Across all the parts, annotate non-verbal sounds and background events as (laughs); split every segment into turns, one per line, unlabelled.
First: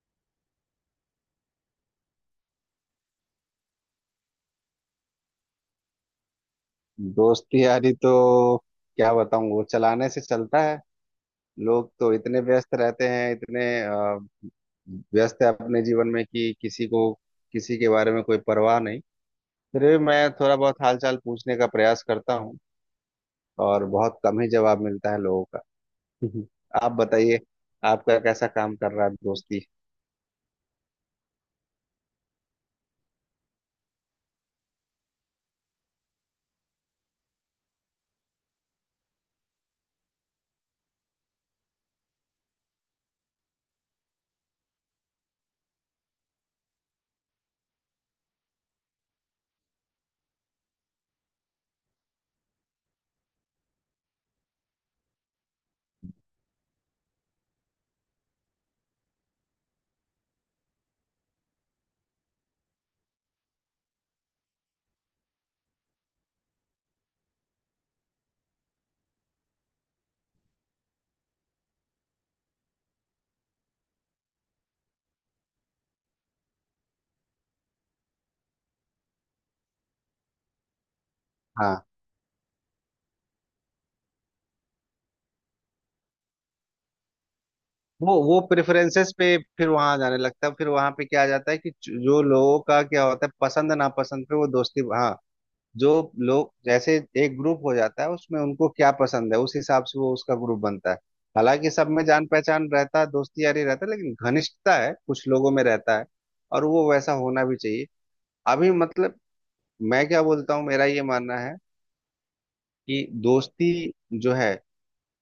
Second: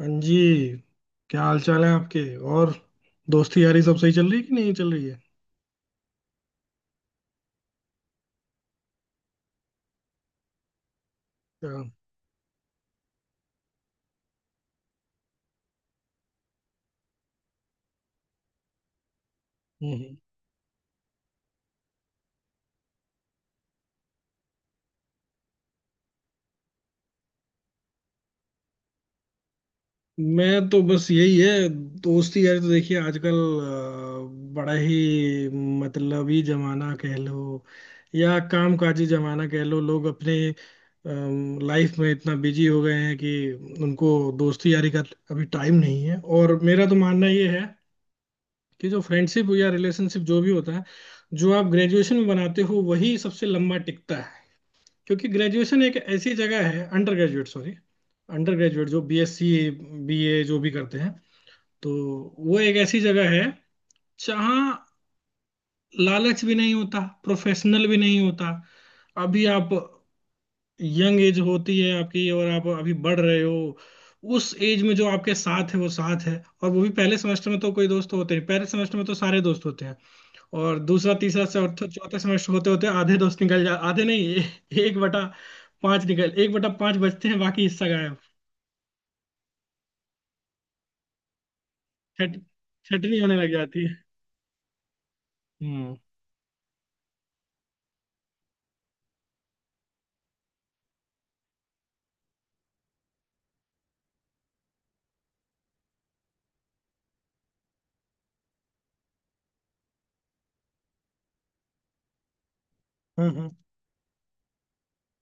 हाँ जी। क्या हाल चाल है आपके? और दोस्ती यारी सब सही चल रही है कि नहीं चल रही है?
दोस्ती यारी तो क्या बताऊं, वो चलाने से चलता है।
क्या, हम्म।
लोग तो इतने व्यस्त रहते हैं, इतने व्यस्त है अपने जीवन में कि किसी को किसी के बारे में कोई परवाह नहीं। फिर भी
हम्म।
मैं थोड़ा बहुत हालचाल पूछने का प्रयास करता हूँ, और बहुत कम ही जवाब मिलता है लोगों का। हम्म। आप बताइए, आपका कैसा काम कर रहा है दोस्ती?
मैं तो, बस यही है। दोस्ती यारी तो देखिए, आजकल बड़ा ही मतलबी जमाना कह लो, या कामकाजी जमाना कह लो। लोग अपने लाइफ में इतना बिजी हो गए हैं कि उनको दोस्ती यारी का अभी टाइम नहीं है। और मेरा तो मानना ये है कि जो फ्रेंडशिप या रिलेशनशिप जो भी होता है, जो आप ग्रेजुएशन में बनाते हो वही सबसे लंबा टिकता है। क्योंकि ग्रेजुएशन एक ऐसी जगह है, अंडर ग्रेजुएट जो BSc BA जो भी करते हैं, तो वो एक ऐसी जगह है जहाँ लालच भी नहीं होता, प्रोफेशनल भी नहीं होता। अभी आप, यंग एज होती है आपकी, और आप अभी बढ़ रहे हो। उस एज में जो आपके साथ है वो साथ है। और वो भी, पहले सेमेस्टर में तो कोई दोस्त होते नहीं, पहले सेमेस्टर में तो सारे दोस्त होते हैं। और दूसरा तीसरा
हाँ,
चौथा चौथा सेमेस्टर होते होते आधे दोस्त निकल जा, आधे नहीं, एक बटा पांच निकल, एक बटा पांच बचते हैं, बाकी हिस्सा
वो
गायब।
वो प्रेफरेंसेस पे फिर वहां जाने लगता है। फिर वहां पे क्या आ जाता है कि जो
छट
लोगों का क्या
छटनी
होता है,
होने लग
पसंद
जाती है।
नापसंद पे वो दोस्ती। हाँ, जो
हम्म,
लोग जैसे एक ग्रुप हो जाता है उसमें, उनको क्या पसंद है उस हिसाब से वो उसका ग्रुप बनता है। हालांकि सब में जान पहचान रहता है, दोस्ती यारी रहता है, लेकिन घनिष्ठता है कुछ लोगों में रहता है, और वो वैसा होना भी चाहिए। अभी मतलब मैं क्या बोलता हूँ, मेरा ये मानना है कि
हम्म, हम्म।
दोस्ती जो है,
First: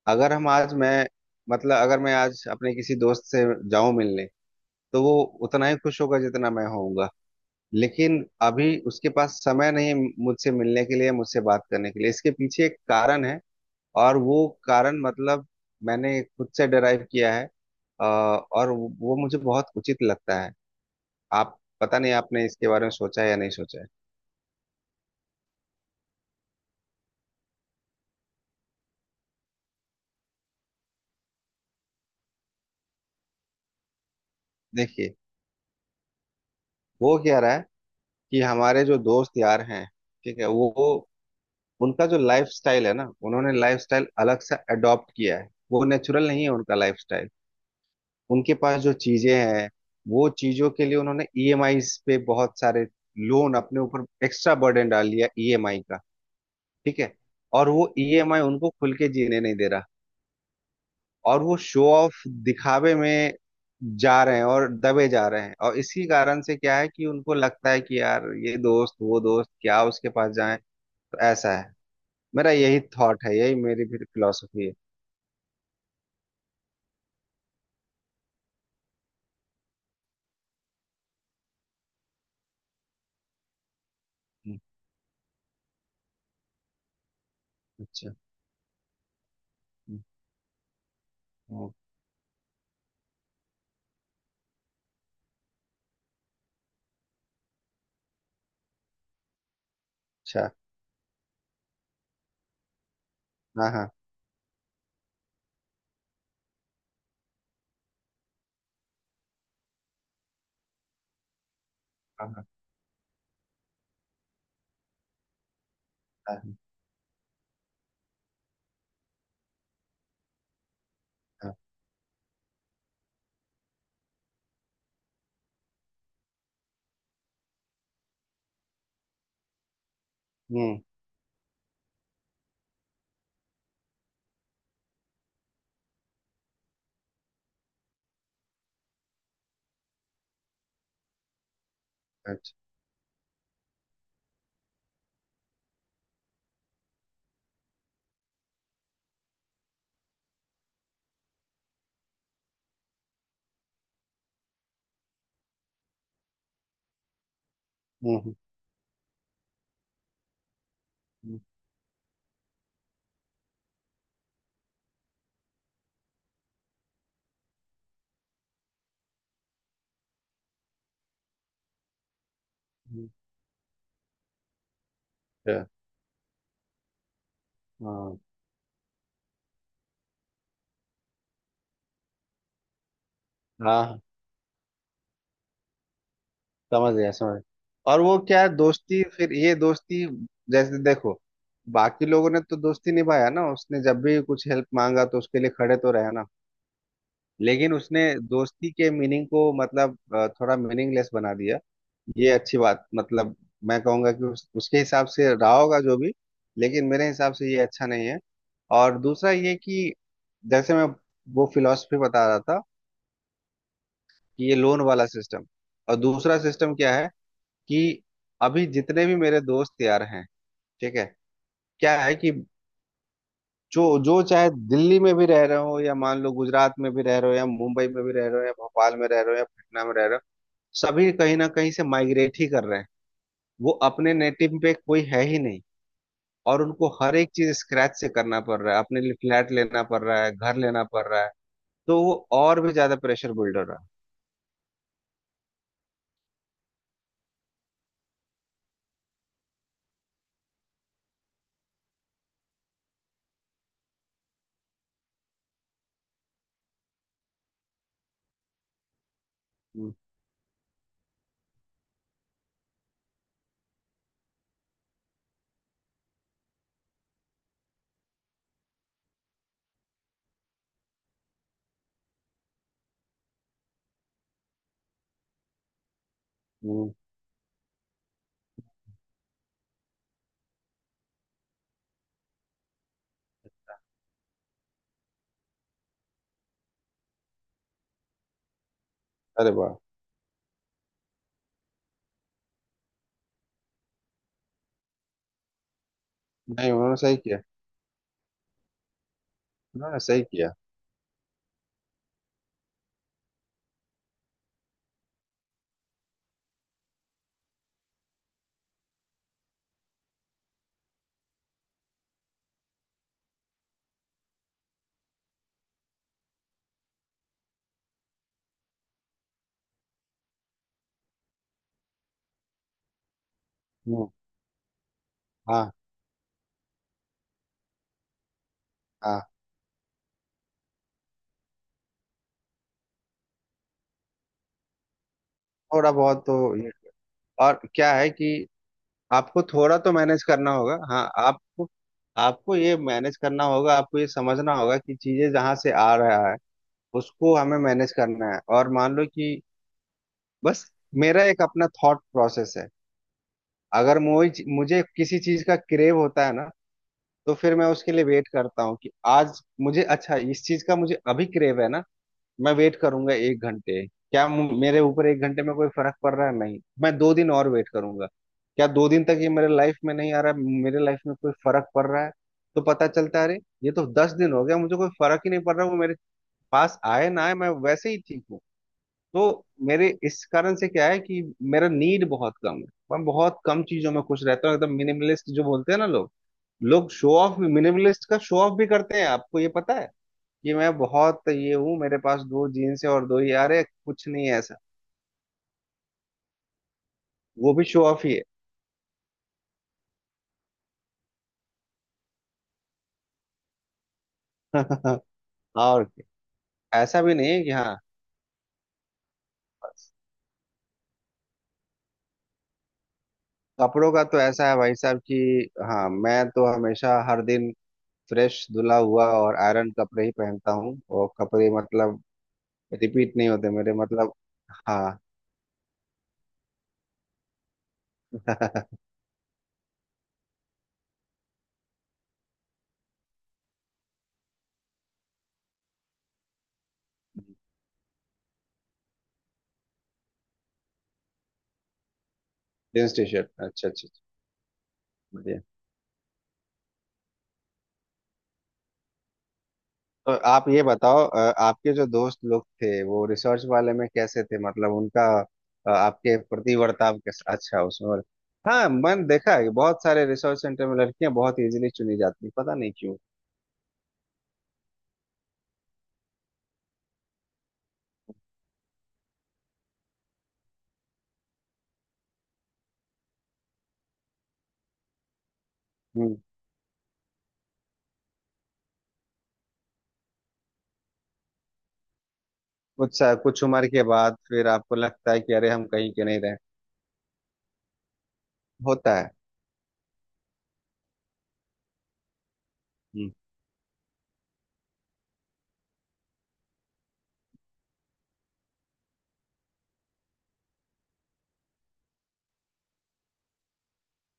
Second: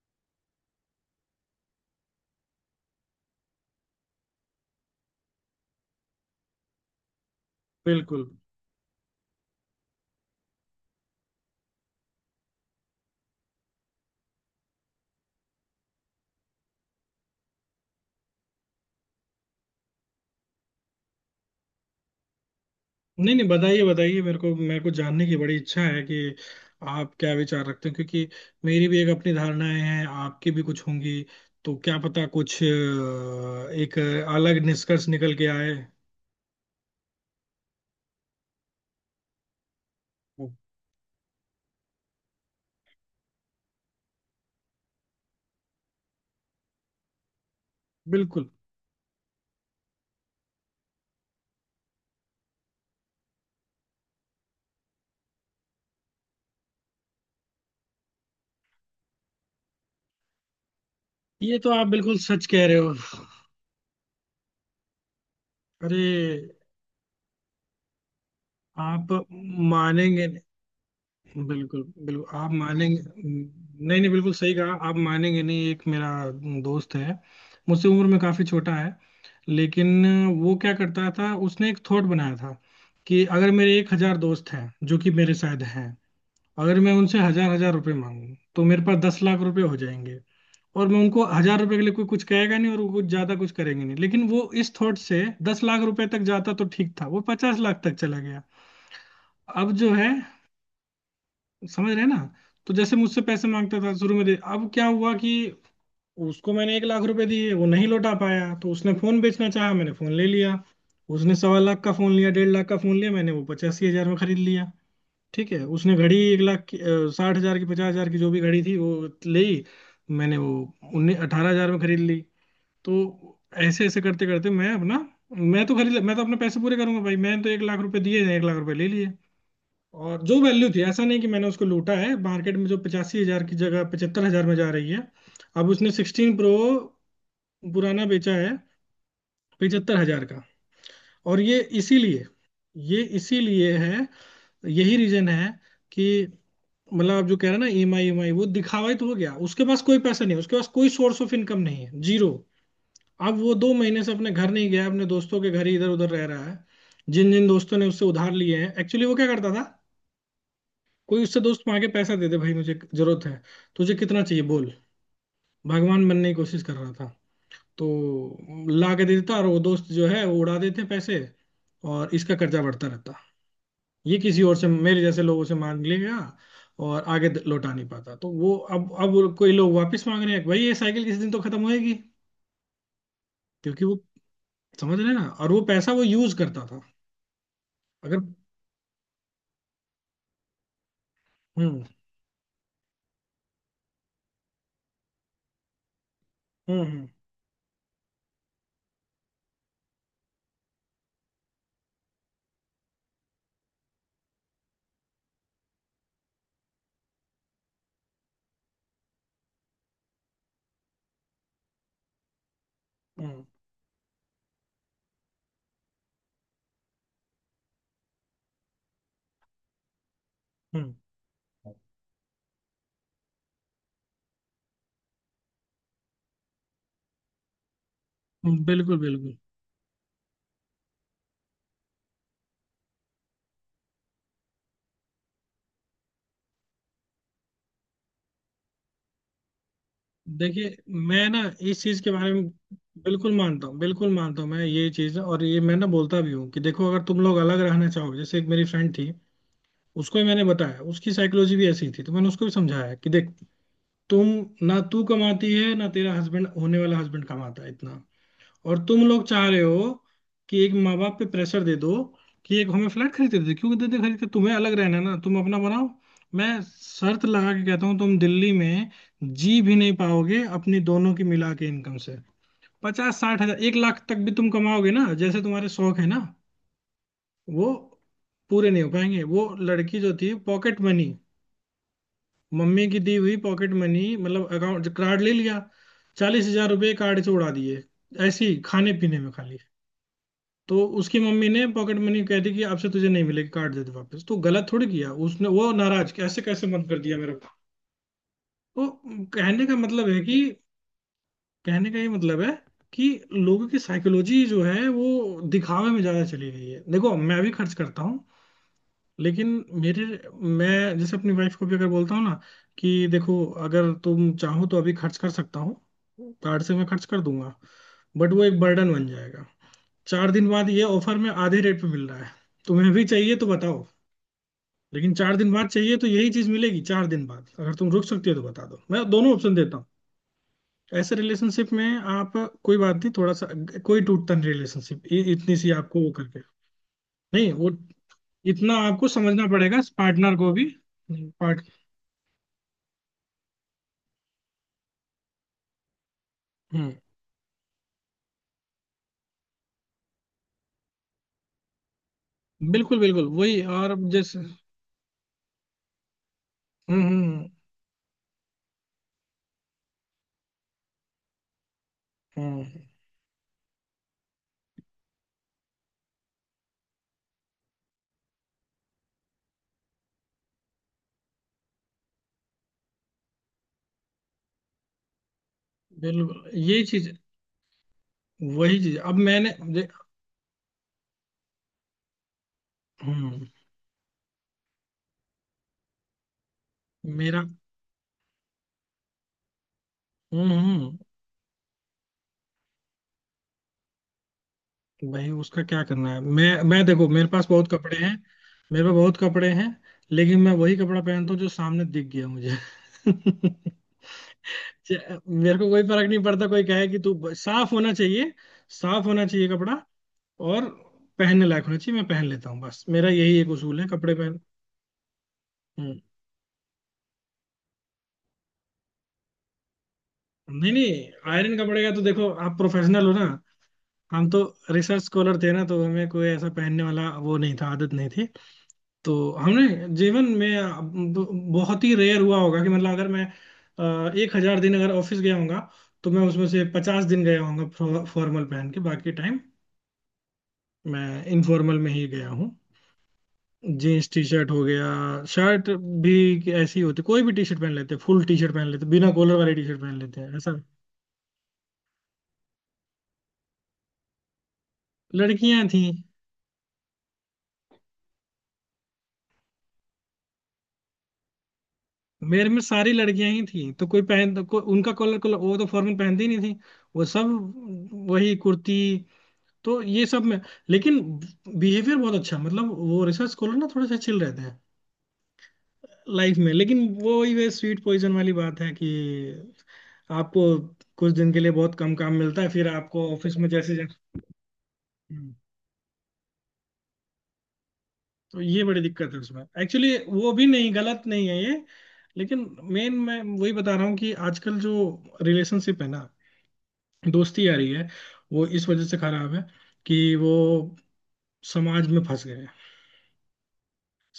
अगर हम आज मैं मतलब अगर मैं आज अपने किसी दोस्त से जाऊं मिलने, तो वो उतना ही खुश होगा जितना मैं होऊंगा। लेकिन
बिल्कुल।
अभी उसके पास समय नहीं है मुझसे मिलने के लिए, मुझसे बात करने के लिए। इसके पीछे एक कारण है, और वो कारण मतलब मैंने खुद से डराइव किया है। और वो मुझे बहुत उचित लगता है। आप पता नहीं आपने इसके बारे में सोचा है
नहीं
या
नहीं,
नहीं सोचा
बताइए
है।
बताइए, मेरे को जानने की बड़ी इच्छा है कि आप क्या विचार रखते हैं। क्योंकि मेरी भी एक अपनी धारणाएं हैं, आपकी भी कुछ होंगी, तो क्या पता कुछ एक अलग निष्कर्ष
देखिए,
निकल के आए।
वो क्या रहा है कि हमारे जो दोस्त यार हैं, ठीक है, उनका जो लाइफ स्टाइल है ना, उन्होंने लाइफ स्टाइल अलग से अडॉप्ट किया है। वो नेचुरल नहीं है उनका लाइफ।
बिल्कुल।
उनके पास जो चीजें हैं, वो चीजों के लिए उन्होंने ईएमआई पे बहुत सारे लोन अपने ऊपर एक्स्ट्रा बर्डन डाल लिया ईएमआई का, ठीक है? और वो ईएमआई उनको खुल के जीने नहीं दे रहा। और वो
ये तो
शो
आप बिल्कुल
ऑफ,
सच कह रहे हो।
दिखावे में जा रहे हैं और दबे जा रहे हैं। और
अरे,
इसी कारण से क्या है कि उनको लगता है कि यार ये दोस्त
आप
वो दोस्त, क्या उसके
मानेंगे
पास जाएं,
नहीं।
तो ऐसा है।
बिल्कुल बिल्कुल, आप
मेरा यही
मानेंगे।
थॉट है, यही मेरी
नहीं
फिर
नहीं, बिल्कुल सही
फिलोसफी
कहा।
है।
आप मानेंगे नहीं। एक मेरा दोस्त है, मुझसे उम्र में काफी छोटा है। लेकिन वो क्या करता था, उसने एक थॉट बनाया था कि अगर मेरे 1000 दोस्त
हम्म,
हैं, जो कि मेरे शायद हैं, अगर मैं उनसे हजार हजार रुपए
अच्छा।
मांगू तो मेरे पास 10 लाख रुपए हो
हम्म,
जाएंगे। और मैं उनको हजार
हम्म,
रुपए के लिए, कोई कुछ कहेगा नहीं और वो कुछ ज्यादा कुछ करेंगे नहीं। लेकिन वो इस थॉट से 10 लाख रुपए तक जाता तो ठीक था, वो 50 लाख तक चला गया। अब जो है,
अच्छा।
समझ रहे हैं ना? तो जैसे मुझसे पैसे
हाँ
मांगता
हाँ।
था शुरू में दे, अब क्या हुआ कि उसको मैंने 1 लाख रुपए दिए, वो नहीं लौटा पाया। तो उसने फोन बेचना चाहा, मैंने फोन ले लिया। उसने 1.25 लाख का फोन
हाँ
लिया,
हाँ।
1.5 लाख का फोन लिया, मैंने वो 85,000 में खरीद लिया। ठीक है, उसने घड़ी एक
हाँ
लाख की 60,000 की, 50,000 की, जो भी घड़ी थी वो ली, मैंने वो उन्नीस अठारह
हाँ,
हजार में खरीद ली। तो ऐसे ऐसे करते करते, मैं अपना, मैं तो खरीद, मैं तो अपने पैसे पूरे करूंगा भाई। मैंने तो 1 लाख रुपए दिए, 1 लाख रुपए ले लिए। और जो वैल्यू
हम्म।
थी, ऐसा नहीं कि मैंने उसको लूटा है, मार्केट में जो 85,000 की जगह 75,000 में जा रही है। अब उसने 16 Pro पुराना बेचा है, 75,000 का। और ये इसीलिए,
अच्छा।
ये इसीलिए है, यही रीजन है, कि मतलब, आप जो कह रहे हैं ना, EMI, EMI, वो दिखावा ही तो हो गया। उसके पास कोई पैसा नहीं है, उसके पास कोई सोर्स ऑफ इनकम नहीं है, जीरो। अब वो 2 महीने से अपने घर नहीं गया, अपने दोस्तों के घर ही इधर उधर रह रहा है। जिन जिन दोस्तों ने उससे उधार
हम्म।
लिए हैं, एक्चुअली वो क्या करता था, कोई
अच्छा,
उससे दोस्त मांगे के पैसा दे दे भाई मुझे जरूरत है, तुझे कितना चाहिए बोल, भगवान बनने की कोशिश कर रहा था। तो ला के दे देता, और वो दोस्त जो है वो उड़ा देते पैसे, और इसका कर्जा बढ़ता रहता। ये किसी और से, मेरे जैसे लोगों से मांग लेगा। और आगे लौटा नहीं पाता।
हाँ
तो वो, अब वो, कोई लोग वापस मांग रहे हैं, भाई ये साइकिल किसी दिन तो खत्म होएगी। क्योंकि वो,
हाँ।
समझ रहे हैं ना, और वो पैसा वो यूज करता था।
समझ गया, समझ गया। और वो
अगर
क्या है, दोस्ती, फिर ये दोस्ती जैसे देखो,
हम्म,
बाकी लोगों ने तो दोस्ती निभाया ना, उसने जब भी कुछ हेल्प मांगा तो उसके लिए खड़े तो रहे ना।
हम्म, हम्म,
लेकिन उसने दोस्ती के मीनिंग को मतलब थोड़ा मीनिंगलेस बना दिया। ये अच्छी बात, मतलब मैं कहूंगा कि उसके हिसाब से रहा होगा जो भी, लेकिन मेरे हिसाब से ये अच्छा नहीं है। और दूसरा ये कि जैसे मैं वो फिलॉसफी बता रहा था
हम्म,
कि ये लोन वाला सिस्टम, और दूसरा सिस्टम क्या है कि अभी जितने भी मेरे दोस्त यार हैं,
हम्म,
ठीक है, क्या है कि जो जो चाहे दिल्ली में भी रह रहे हो, या मान लो गुजरात में भी रह रहे हो, या मुंबई में भी रह रहे हो, या
हम्म।
भोपाल
बिल्कुल
में रह रहे
बिल्कुल।
हो, या पटना में रह रहे हो, सभी कहीं ना कहीं से माइग्रेट ही कर रहे हैं। वो अपने नेटिव पे कोई है ही नहीं, और उनको हर एक चीज स्क्रैच से करना पड़ रहा है, अपने लिए फ्लैट लेना पड़ रहा है, घर
देखिए,
लेना पड़ रहा
मैं
है,
ना इस चीज
तो
के
वो
बारे में
और भी ज्यादा प्रेशर
बिल्कुल
बिल्ड हो
मानता हूँ,
रहा है।
बिल्कुल मानता हूँ मैं ये चीज। और ये मैं ना बोलता भी हूँ कि देखो, अगर तुम लोग अलग रहना चाहोगे। जैसे एक मेरी फ्रेंड थी, उसको ही मैंने बताया। उसकी साइकोलॉजी भी ऐसी थी, तो मैंने उसको भी समझाया कि देख, तुम ना, तू कमाती है ना, तेरा हस्बैंड, होने वाला हस्बैंड, कमाता है इतना। और तुम लोग चाह रहे हो
हम्म,
कि एक माँ बाप पे प्रेशर दे दो, कि एक हमें फ्लैट खरीदते दे। क्यों देते खरीदते, तुम्हें अलग रहना है ना, तुम अपना बनाओ। मैं शर्त लगा के कहता हूँ, तुम दिल्ली में जी भी नहीं पाओगे अपनी दोनों की मिला के इनकम से। 50-60 हजार, 1 लाख तक भी तुम कमाओगे ना, जैसे तुम्हारे शौक है ना
हम्म।
वो पूरे नहीं हो पाएंगे। वो लड़की जो थी, पॉकेट मनी, मम्मी की दी हुई पॉकेट मनी, मतलब अकाउंट कार्ड ले लिया, 40,000 रुपये कार्ड से उड़ा दिए, ऐसे ही खाने पीने में
अरे
खाली।
वाह।
तो उसकी मम्मी ने पॉकेट मनी कह दी कि आपसे तुझे नहीं मिलेगी, कार्ड दे दे वापस। तो गलत थोड़ी किया उसने, वो नाराज, कैसे कैसे
नहीं,
मन
उन्होंने
कर
सही
दिया मेरे
किया।
को। तो कहने का
हाँ,
मतलब है
सही
कि,
किया।
कहने का ये मतलब है कि लोगों की साइकोलॉजी जो है वो दिखावे में ज्यादा चली गई है। देखो, मैं भी खर्च करता हूँ, लेकिन मेरे मैं जैसे अपनी वाइफ को भी अगर बोलता हूँ ना कि देखो, अगर तुम चाहो तो अभी खर्च कर सकता हूँ, कार्ड से मैं खर्च कर दूंगा, बट वो एक बर्डन बन जाएगा। चार दिन बाद ये ऑफर में आधे रेट पे मिल रहा है, तुम्हें भी चाहिए तो बताओ।
हाँ
लेकिन चार दिन बाद
हाँ।
चाहिए तो यही चीज मिलेगी, चार दिन बाद अगर तुम रुक सकती हो तो बता दो, मैं
हाँ,
दोनों ऑप्शन देता हूँ। ऐसे रिलेशनशिप में आप, कोई बात नहीं थोड़ा सा, कोई टूटता नहीं रिलेशनशिप इतनी सी
थोड़ा
आपको वो
बहुत
करके।
तो ये,
नहीं
और
वो,
क्या है कि
इतना आपको
आपको
समझना
थोड़ा
पड़ेगा
तो मैनेज
पार्टनर
करना
को भी
होगा। हाँ,
पार्ट
आपको, आपको ये मैनेज करना होगा, आपको ये समझना होगा कि चीजें जहाँ से आ रहा है,
हम्म,
उसको हमें मैनेज करना है। और मान लो कि बस मेरा एक अपना थॉट प्रोसेस है।
बिल्कुल बिल्कुल वही। और
अगर
अब जैसे,
मुझे मुझे किसी चीज का क्रेव होता है ना,
हम्म,
तो
हम्म,
फिर मैं उसके लिए वेट करता हूँ कि आज मुझे अच्छा इस चीज का मुझे अभी क्रेव है ना, मैं
हम्म।
वेट करूंगा 1 घंटे। क्या मेरे ऊपर 1 घंटे में कोई फर्क पड़ रहा है? नहीं। मैं 2 दिन और वेट करूंगा। क्या 2 दिन तक ये मेरे लाइफ में नहीं आ रहा है, मेरे लाइफ में कोई फर्क पड़ रहा है? तो पता चलता है अरे ये तो 10 दिन हो गया, मुझे कोई फर्क ही नहीं पड़ रहा। वो मेरे
बिल्कुल
पास
ये चीज,
आए ना आए, मैं वैसे ही ठीक हूँ।
वही चीज, अब
तो
मैंने
मेरे इस कारण से क्या है कि मेरा नीड बहुत कम है। मैं बहुत
हम्म।
कम चीजों में खुश रहता हूँ, एकदम मिनिमलिस्ट जो बोलते हैं ना लोग। लोग शो ऑफ,
मेरा,
मिनिमलिस्ट का शो ऑफ भी करते हैं, आपको ये पता है?
हम्म,
कि मैं
हम्म।
बहुत ये हूँ, मेरे पास 2 जीन्स है और दो ही यार है, कुछ नहीं है ऐसा।
भाई उसका क्या करना है, मैं देखो, मेरे पास
वो भी
बहुत
शो
कपड़े
ऑफ
हैं।
ही है।
मेरे पास बहुत कपड़े हैं, लेकिन मैं वही कपड़ा पहनता हूँ जो सामने दिख गया मुझे। (laughs)
(laughs)
मेरे को कोई
और
फर्क नहीं
क्या,
पड़ता, कोई कहे कि
ऐसा भी नहीं
तू
है कि
साफ
हाँ,
होना चाहिए। साफ होना चाहिए कपड़ा,
बस।
और पहनने लायक होना चाहिए, मैं पहन लेता हूँ। बस मेरा यही एक उसूल है
कपड़ों का
कपड़े
तो
पहन।
ऐसा है भाई साहब कि हाँ,
हम्म।
मैं तो हमेशा हर दिन फ्रेश धुला हुआ और आयरन कपड़े ही पहनता
नहीं
हूँ। और
नहीं,
कपड़े
आयरन कपड़े का तो
मतलब
देखो, आप प्रोफेशनल हो
रिपीट
ना,
नहीं होते मेरे, मतलब
हम तो
हाँ।
रिसर्च स्कॉलर थे ना, तो हमें कोई ऐसा पहनने वाला वो नहीं था, आदत नहीं।
(laughs)
तो हमने जीवन में, अब बहुत ही रेयर हुआ होगा कि, मतलब अगर मैं 1000 दिन अगर ऑफिस गया होगा, तो मैं उसमें से 50 दिन गया होगा फॉर्मल पहन के। बाकी टाइम मैं इनफॉर्मल में ही गया हूँ।
जींस टी शर्ट, अच्छा अच्छा।
जीन्स टी शर्ट हो गया,
अच्छा।
शर्ट भी ऐसी ही होती, कोई भी टी शर्ट पहन लेते, फुल टी शर्ट पहन लेते, बिना कॉलर वाली टी शर्ट पहन
तो
लेते हैं,
आप
ऐसा।
ये बताओ, आपके जो दोस्त लोग थे वो रिसर्च वाले में कैसे थे, मतलब उनका
लड़कियां थी,
आपके प्रति वर्ताव कैसा? अच्छा, उसमें और हाँ मैंने देखा है कि बहुत सारे रिसर्च सेंटर में लड़कियां बहुत इजीली चुनी जाती हैं,
मेरे
पता
में
नहीं
सारी
क्यों।
लड़कियां ही थी, तो कोई पहन को, उनका कॉलर कॉलर, वो तो फॉर्मल पहनती ही नहीं थी, वो सब वही कुर्ती। तो ये सब में, लेकिन बिहेवियर बहुत अच्छा है। मतलब वो रिसर्च स्कॉलर ना थोड़े से चिल रहते हैं
हम्म।
लाइफ में, लेकिन वो वही, वे स्वीट पॉइजन वाली बात है कि आपको कुछ दिन के लिए बहुत कम काम मिलता है, फिर आपको ऑफिस
कुछ
में,
उम्र
जैसे
के बाद
जैसे,
फिर आपको लगता है कि
हम्म।
अरे हम कहीं के नहीं रहे।
तो ये बड़ी
होता है।
दिक्कत है उसमें, एक्चुअली वो भी नहीं, गलत नहीं है ये, लेकिन मेन
हम्म,
मैं वही बता रहा हूँ कि आजकल जो रिलेशनशिप है ना, दोस्ती आ रही है, वो इस वजह से खराब है कि वो समाज में फंस गए हैं।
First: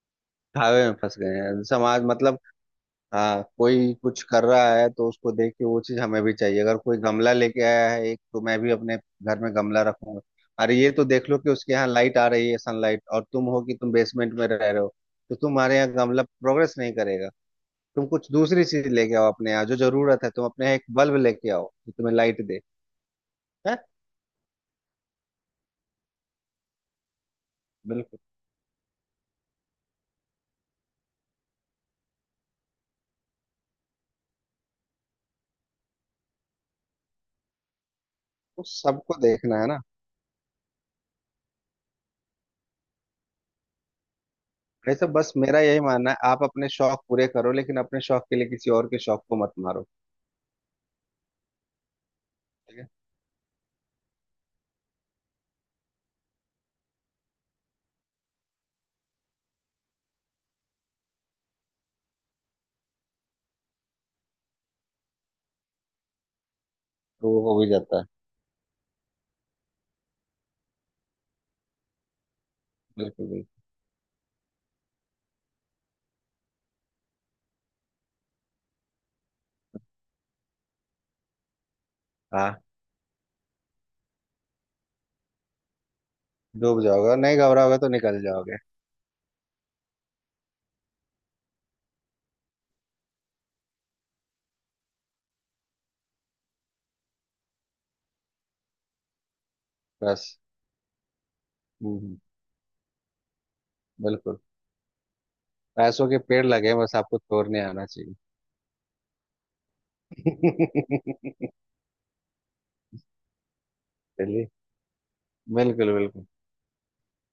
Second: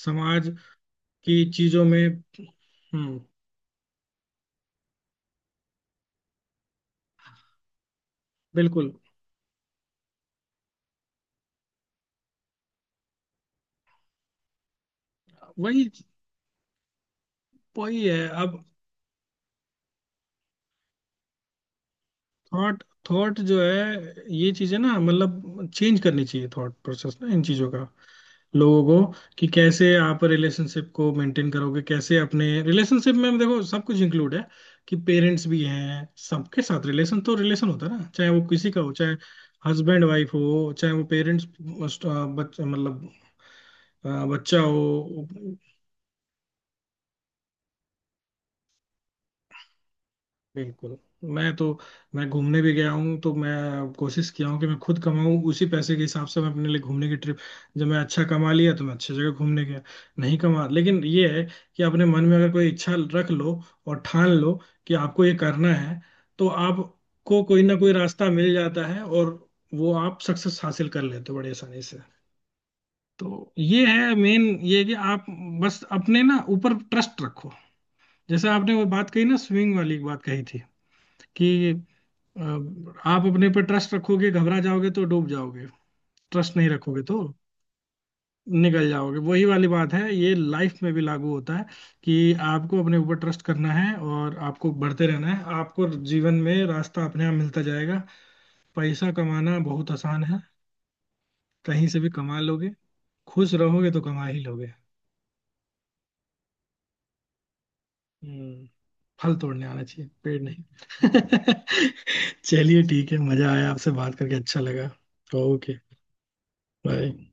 समाज
धावे में फंस गए
की
हैं
चीजों में।
समाज मतलब।
हम्म।
हाँ, कोई कुछ कर रहा है तो उसको देख के वो चीज हमें भी चाहिए। अगर कोई गमला लेके आया है एक, तो मैं भी
बिल्कुल
अपने घर में गमला रखूंगा। अरे ये तो देख लो कि उसके यहाँ लाइट आ रही है सनलाइट, और तुम हो कि तुम बेसमेंट में रह रहे हो, तो तुम्हारे
वही,
यहाँ गमला प्रोग्रेस नहीं करेगा।
वही
तुम
है
कुछ
अब।
दूसरी चीज लेके आओ अपने यहाँ, जो जरूरत है तुम अपने यहाँ एक बल्ब लेके आओ जो तुम्हें लाइट दे।
थॉट, थॉट जो
है।
है, ये चीजें ना मतलब चेंज करनी चाहिए, थॉट प्रोसेस ना इन चीजों का,
बिल्कुल।
लोगों को, कि कैसे आप रिलेशनशिप को मेंटेन करोगे, कैसे अपने रिलेशनशिप में। देखो सब कुछ इंक्लूड है, कि पेरेंट्स भी हैं, सबके साथ रिलेशन तो रिलेशन होता है ना, चाहे वो
तो
किसी का हो, चाहे
सबको देखना है ना।
हस्बैंड वाइफ हो, चाहे वो पेरेंट्स बच्चा, मतलब बच्चा
वैसे
हो।
बस मेरा यही मानना है, आप अपने शौक पूरे करो, लेकिन अपने शौक के लिए किसी और के शौक को मत मारो।
बिल्कुल। मैं तो मैं घूमने भी
ठीक है।
गया हूँ तो मैं कोशिश किया हूँ कि मैं खुद कमाऊँ, उसी पैसे के हिसाब से मैं अपने लिए घूमने की ट्रिप, जब मैं अच्छा कमा लिया तो मैं अच्छी जगह घूमने गया, नहीं कमा। लेकिन ये है कि अपने मन में अगर कोई इच्छा रख लो और ठान लो कि आपको ये करना है, तो
तो वो
आपको
हो
कोई
भी
ना कोई
जाता है।
रास्ता मिल जाता है, और वो आप सक्सेस हासिल कर लेते हो बड़ी आसानी से।
बिल्कुल बिल्कुल।
तो ये है मेन, ये है कि आप बस अपने ना ऊपर ट्रस्ट रखो। जैसे आपने वो बात कही ना, स्विंग वाली बात कही थी कि
हाँ,
अब आप अपने पर ट्रस्ट रखोगे, घबरा जाओगे तो डूब जाओगे, ट्रस्ट नहीं
डूब
रखोगे
जाओगे
तो
नहीं, घबराओगे तो निकल जाओगे।
निकल जाओगे। वही वाली बात है, ये लाइफ में भी लागू होता है कि आपको अपने ऊपर ट्रस्ट करना है, और आपको बढ़ते रहना है। आपको जीवन में रास्ता अपने आप मिलता जाएगा। पैसा कमाना बहुत आसान
बस।
है, कहीं
हम्म
से भी
हम्म,
कमा लोगे, खुश रहोगे तो कमा
बिल्कुल।
ही लोगे।
पैसों के पेड़ लगे हैं, बस आपको तोड़ने आना चाहिए।
हम्म। फल तोड़ने आना चाहिए, पेड़ नहीं।
(laughs)
(laughs) चलिए ठीक है, मजा आया, आपसे बात करके
चलिए।
अच्छा लगा। ओके।
बिल्कुल बिल्कुल।
बाय।